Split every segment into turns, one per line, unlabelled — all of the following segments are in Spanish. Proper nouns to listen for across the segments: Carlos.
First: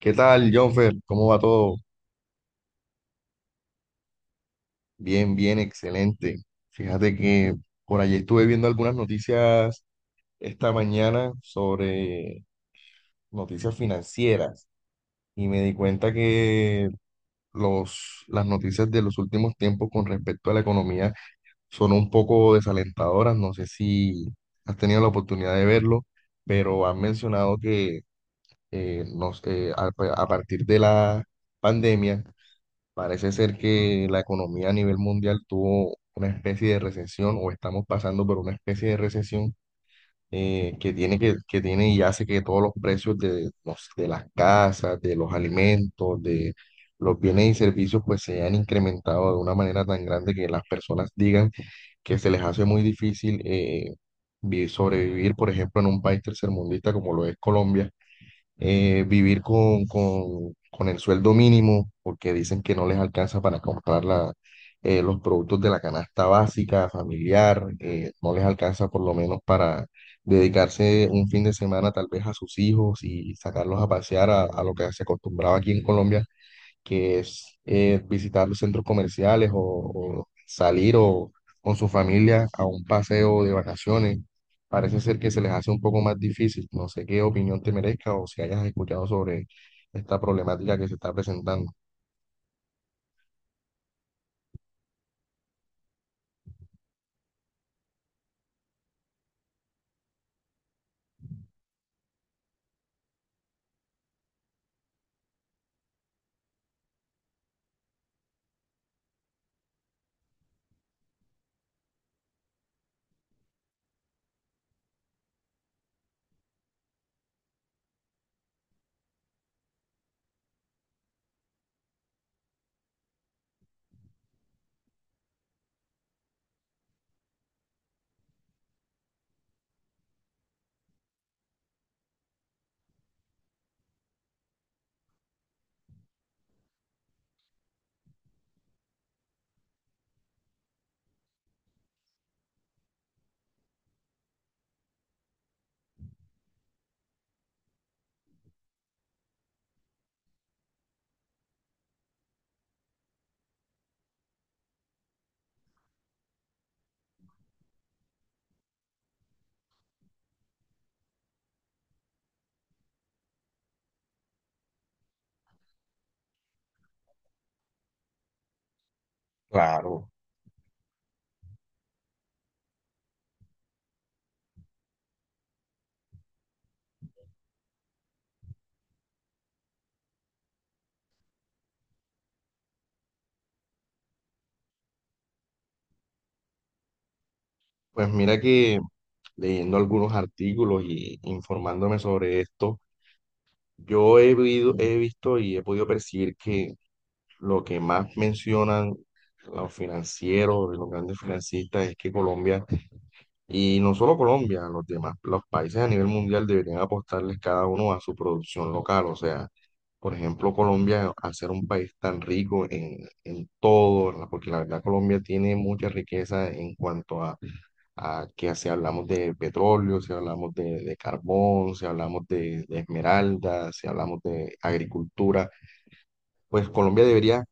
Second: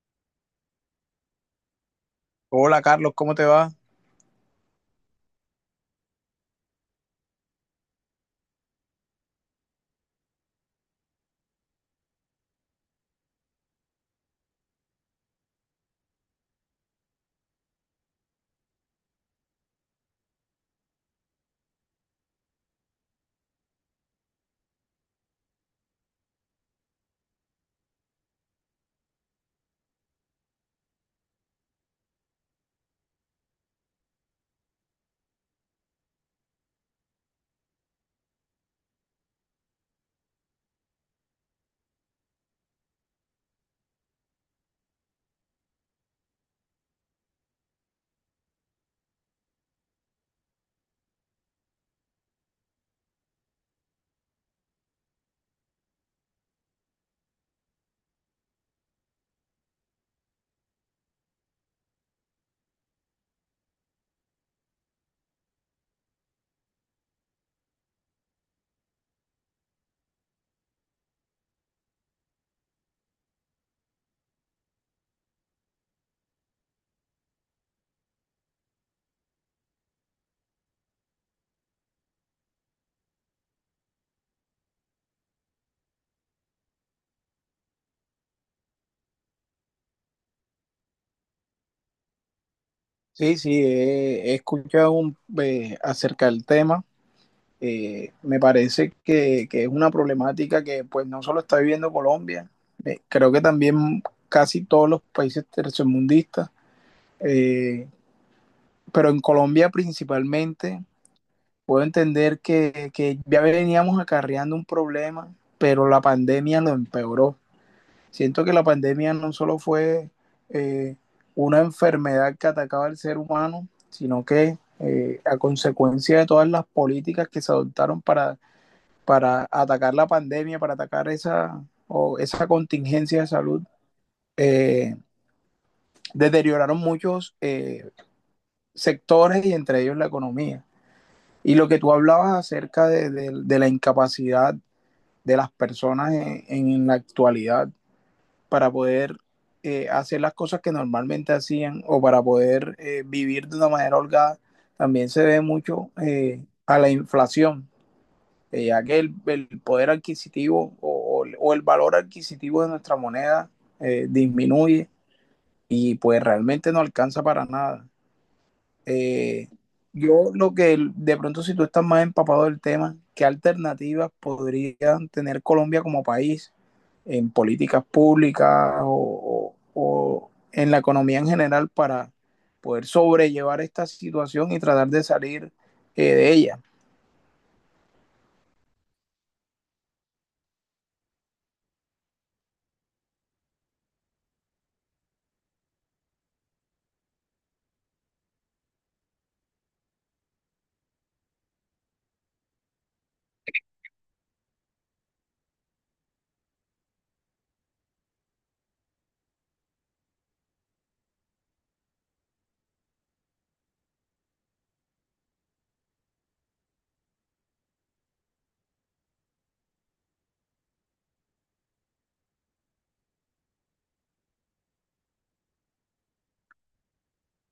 ¿Qué tal, Jonfer? ¿Cómo va todo?
Hola Carlos, ¿cómo te va?
Bien, bien, excelente. Fíjate que por allí estuve viendo algunas noticias esta mañana sobre noticias financieras y me di cuenta que las noticias de los últimos tiempos con respecto a la economía son un poco desalentadoras. No sé si has tenido la oportunidad de verlo, pero han mencionado que eh, nos- eh, a a partir de la pandemia. Parece ser que la economía a nivel mundial tuvo una especie de recesión, o estamos pasando por una especie de recesión, que tiene que tiene y hace que todos los precios de las casas, de los alimentos, de los bienes y servicios pues se hayan incrementado de una manera tan grande que las personas digan que se les hace muy difícil sobrevivir, por ejemplo, en un país tercermundista como lo es Colombia. Eh, vivir con el sueldo mínimo, porque dicen que no les alcanza para comprar los productos de la canasta básica, familiar. No les alcanza por lo menos para dedicarse un fin de semana tal vez a sus hijos y sacarlos a pasear a lo que se acostumbraba aquí en Colombia, que es visitar los centros comerciales, o salir o con su familia a un paseo de vacaciones. Parece ser que se les hace un poco más difícil. No sé qué opinión te merezca o si hayas escuchado sobre esta problemática que se está presentando.
Sí, sí, he escuchado un, acerca del tema. Me parece que es una problemática que pues no solo está viviendo Colombia, creo que también casi todos los países tercermundistas, eh, pero en Colombia principalmente puedo entender que ya veníamos acarreando un problema, pero la pandemia lo empeoró. Siento que la pandemia no solo fue eh, una enfermedad que atacaba al ser humano, sino que a consecuencia de todas las políticas que se adoptaron para atacar la pandemia, para atacar esa, o esa contingencia de salud, eh, deterioraron muchos sectores y entre ellos la economía. Y lo que tú hablabas acerca de la incapacidad de las personas en la actualidad para poder hacer las cosas que normalmente hacían o para poder vivir de una manera holgada, también se debe mucho a la inflación, ya que poder adquisitivo el valor adquisitivo de nuestra moneda disminuye y pues realmente no alcanza para nada. Eh,
Claro.
yo lo que de pronto si tú estás más empapado del tema, ¿qué alternativas podrían tener Colombia como país en políticas públicas o en la economía en general para poder sobrellevar esta situación y tratar de salir de ella?
Pues mira que leyendo algunos artículos y informándome sobre esto, yo he visto y he podido percibir que lo que más mencionan los financieros, los grandes financistas, es que Colombia, y no solo Colombia, los demás, los países a nivel mundial deberían apostarles cada uno a su producción local. O sea, por ejemplo, Colombia, al ser un país tan rico en todo, porque la verdad Colombia tiene mucha riqueza en cuanto a que si hablamos de petróleo, si hablamos de carbón, si hablamos de esmeraldas, si hablamos de agricultura, pues Colombia debería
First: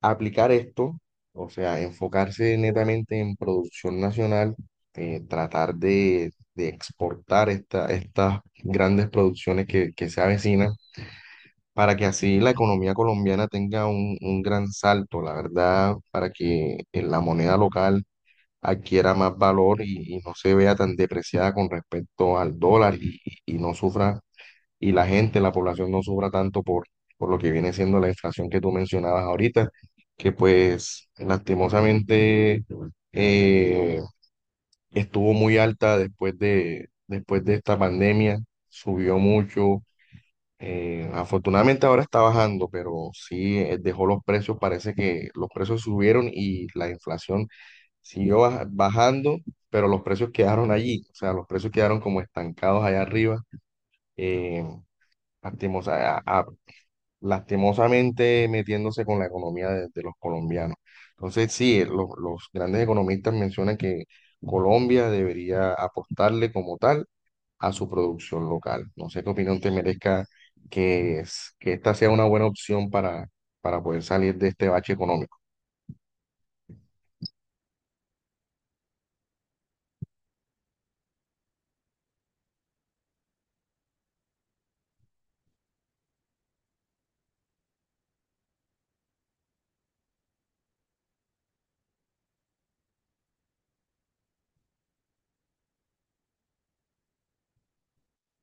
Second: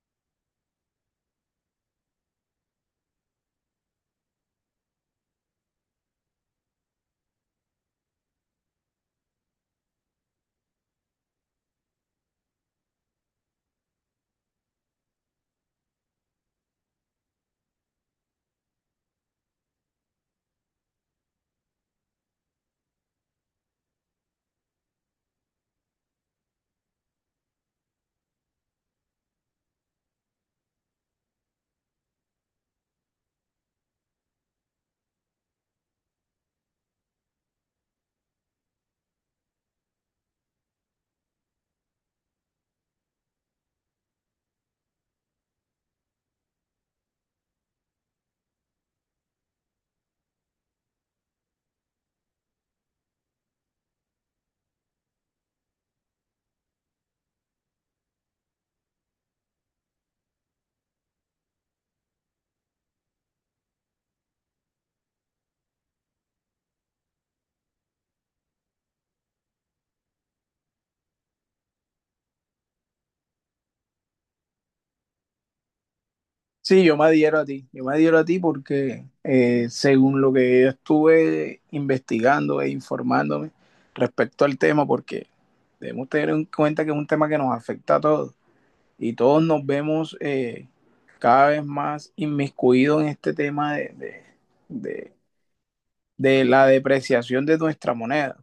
aplicar esto, o sea, enfocarse netamente en producción nacional, tratar de exportar estas grandes producciones que se avecinan, para que así la economía colombiana tenga un gran salto, la verdad, para que la moneda local adquiera más valor y no se vea tan depreciada con respecto al dólar y no sufra y la gente, la población no sufra tanto por lo que viene siendo la inflación que tú mencionabas ahorita, que pues lastimosamente eh, estuvo muy alta después de esta pandemia, subió mucho. Afortunadamente ahora está bajando, pero sí dejó los precios, parece que los precios subieron y la inflación siguió bajando, pero los precios quedaron allí, o sea, los precios quedaron como estancados allá arriba. eh, lastimosa- a- a- Lastimosamente metiéndose con la economía de los colombianos. Entonces, sí, los grandes economistas mencionan que Colombia debería apostarle como tal a su producción local. No sé qué opinión te merezca que esta sea una buena opción para poder salir de este bache económico.
Sí, yo me adhiero a ti, yo me adhiero a ti porque según lo que yo estuve investigando e informándome respecto al tema, porque debemos tener en cuenta que es un tema que nos afecta a todos y todos nos vemos cada vez más inmiscuidos en este tema de, la depreciación de nuestra moneda.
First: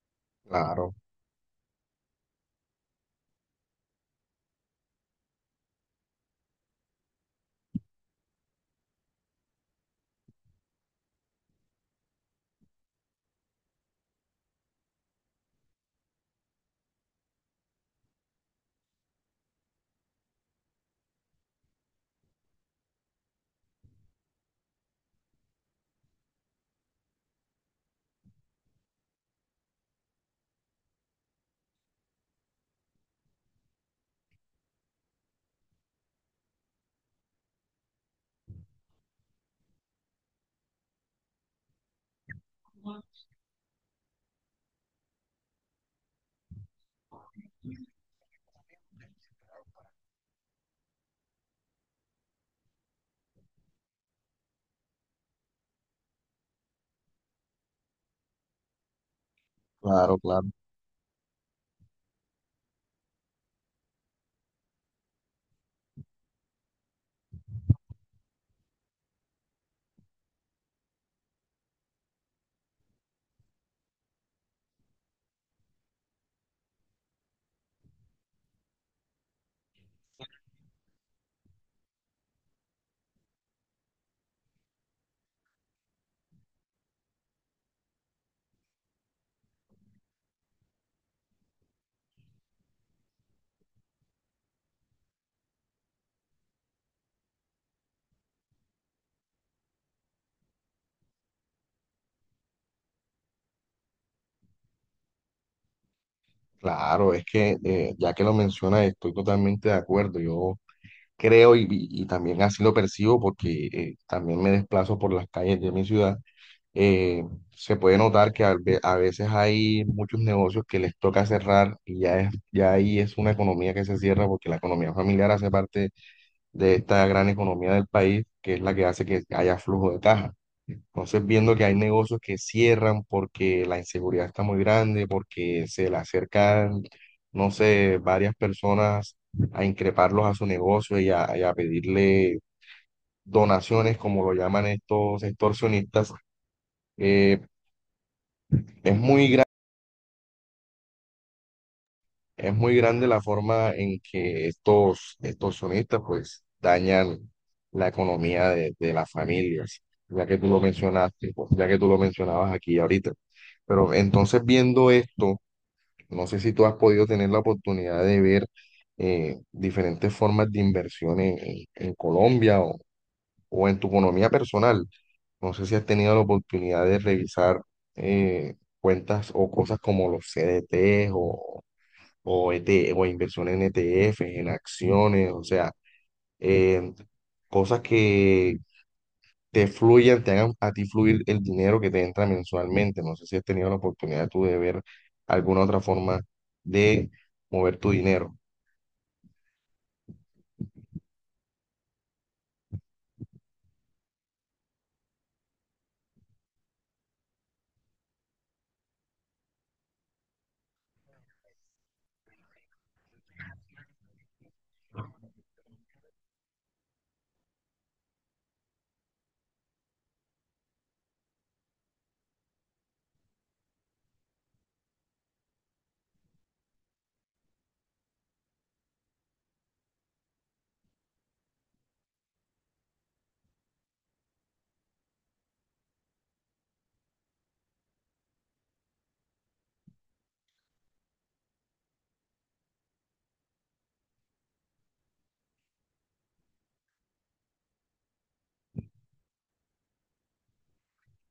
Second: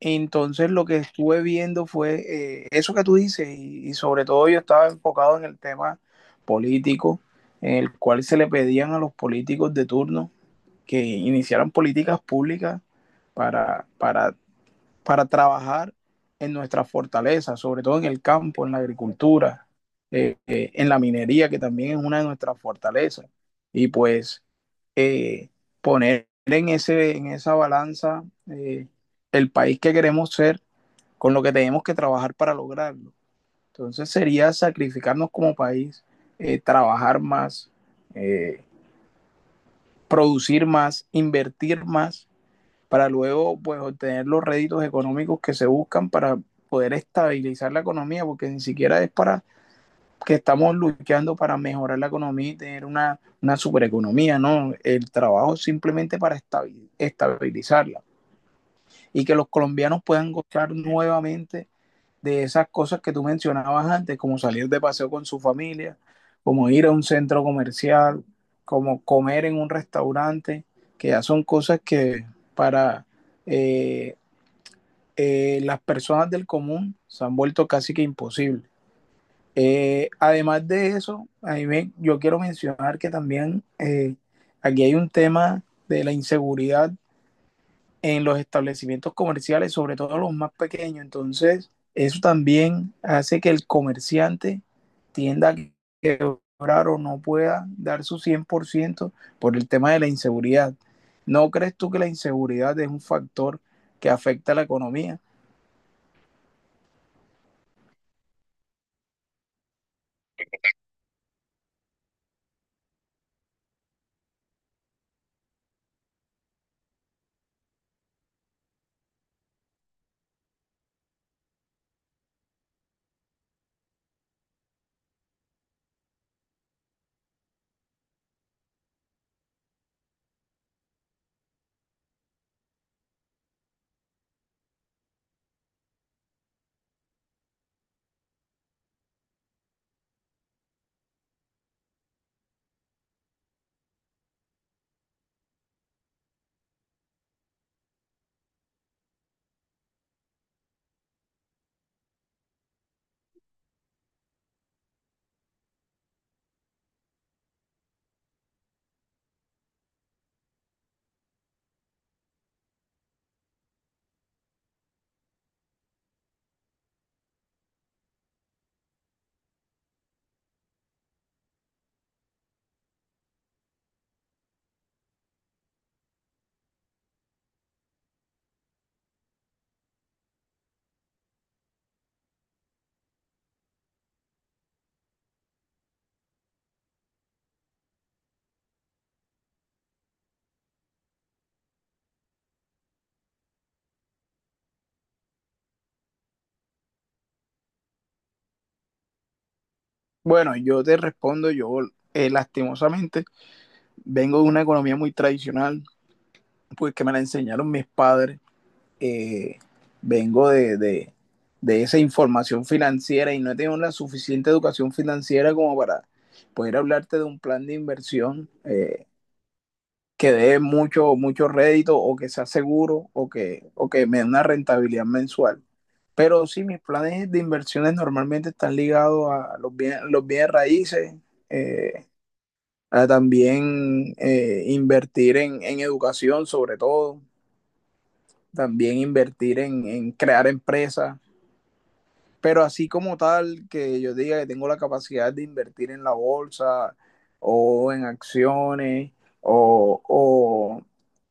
Entonces lo
Claro,
que estuve viendo fue eso que tú dices sobre todo yo estaba enfocado en el tema político, en el cual se le pedían a los políticos de turno que iniciaran políticas públicas para, para para trabajar en nuestra fortaleza, sobre todo en el campo, en la agricultura, en la minería, que también es una de nuestras fortalezas. Y pues eh, poner en, ese, en esa balanza, eh, el país que queremos ser con lo que tenemos que trabajar para lograrlo. Entonces sería sacrificarnos como país, trabajar más, eh, producir más, invertir más para luego pues obtener los réditos económicos que se buscan para poder estabilizar la economía, porque ni siquiera es para que estamos luchando para mejorar la economía y tener una supereconomía, no, el trabajo es simplemente para estabilizarla y que los colombianos
claro,
puedan
claro.
gozar nuevamente de esas cosas que tú mencionabas antes, como salir de paseo con su familia, como ir a un centro comercial, como comer en un restaurante, que ya son cosas que para eh, las personas del común se han vuelto casi que imposibles. Además de eso, a mí me- yo quiero mencionar que también aquí hay un tema de la inseguridad en los establecimientos comerciales, sobre todo los más pequeños. Entonces, eso también hace que el comerciante tienda a quebrar o no pueda dar su 100% por ciento por el tema de la inseguridad. ¿No crees tú que la inseguridad es un factor que afecta a la economía?
Claro, es que ya que lo mencionas, estoy totalmente de acuerdo. Yo creo y también así lo percibo porque también me desplazo por las calles de mi ciudad. eh, Se puede notar que a veces hay muchos negocios que les toca cerrar y ya, es, ya ahí es una economía que se cierra, porque la economía familiar hace parte de esta gran economía del país, que es la que hace que haya flujo de caja. Entonces, viendo que hay negocios que cierran porque la inseguridad está muy grande, porque se le acercan, no sé, varias personas a increparlos a su negocio y a pedirle donaciones, como lo llaman estos extorsionistas, eh, es muy. Es muy grande la forma en que estos, estos sonistas pues dañan la economía de las familias, ya que tú lo mencionaste, pues, ya que tú lo mencionabas aquí ahorita. Pero entonces viendo esto, no sé si tú has podido tener la oportunidad de ver diferentes formas de inversión en, en Colombia o en tu economía personal. No sé si has tenido la oportunidad de revisar eh, cuentas o cosas como los CDTs o, ET o inversión en ETFs, en acciones, o sea, eh, cosas que te fluyan, te hagan a ti fluir el dinero que te entra mensualmente. No sé si has tenido la oportunidad tú de ver alguna otra forma de mover tu dinero.
Bueno, yo te respondo, yo lastimosamente vengo de una economía muy tradicional, pues que me la enseñaron mis padres, eh, vengo de esa información financiera y no he tenido la suficiente educación financiera como para poder hablarte de un plan de inversión que dé mucho, mucho rédito o que sea seguro o o que me dé una rentabilidad mensual. Pero sí, mis planes de inversiones normalmente están ligados a los bienes raíces, eh, a también invertir educación sobre todo, también invertir en crear empresas, pero así como tal que yo diga que tengo la capacidad de invertir en la bolsa o en acciones o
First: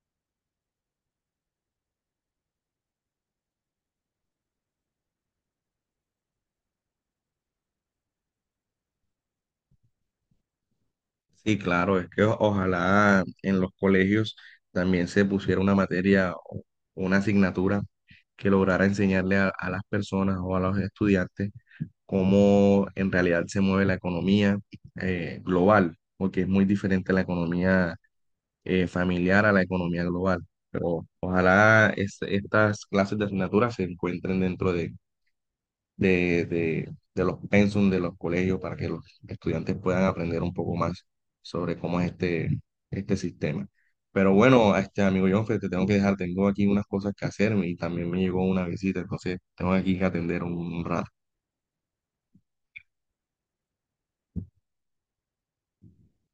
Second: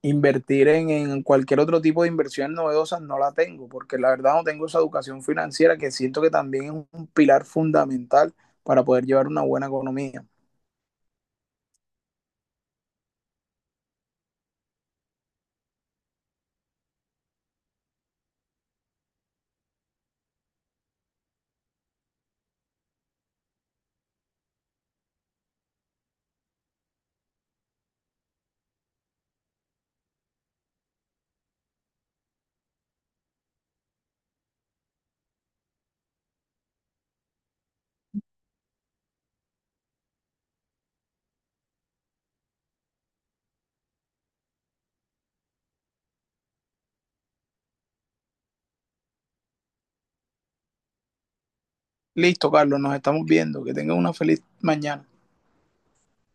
invertir cualquier otro tipo de inversión novedosas no la tengo, porque la verdad no tengo esa educación financiera que siento que también es un pilar fundamental para poder llevar una buena economía.
Sí, claro, es que ojalá en los colegios también se pusiera una materia o una asignatura que lograra enseñarle a las personas o a los estudiantes cómo en realidad se mueve la economía global, porque es muy diferente la economía familiar a la economía global. Pero ojalá estas clases de asignaturas se encuentren dentro de los pensum de los colegios para que los estudiantes puedan aprender un poco más sobre cómo es este, este sistema. Pero bueno, este amigo Jonfe, te tengo que dejar, tengo aquí unas cosas que hacerme y también me llegó una visita, entonces tengo aquí que atender un rato.
Listo, Carlos, nos estamos viendo. Que tengan una feliz mañana.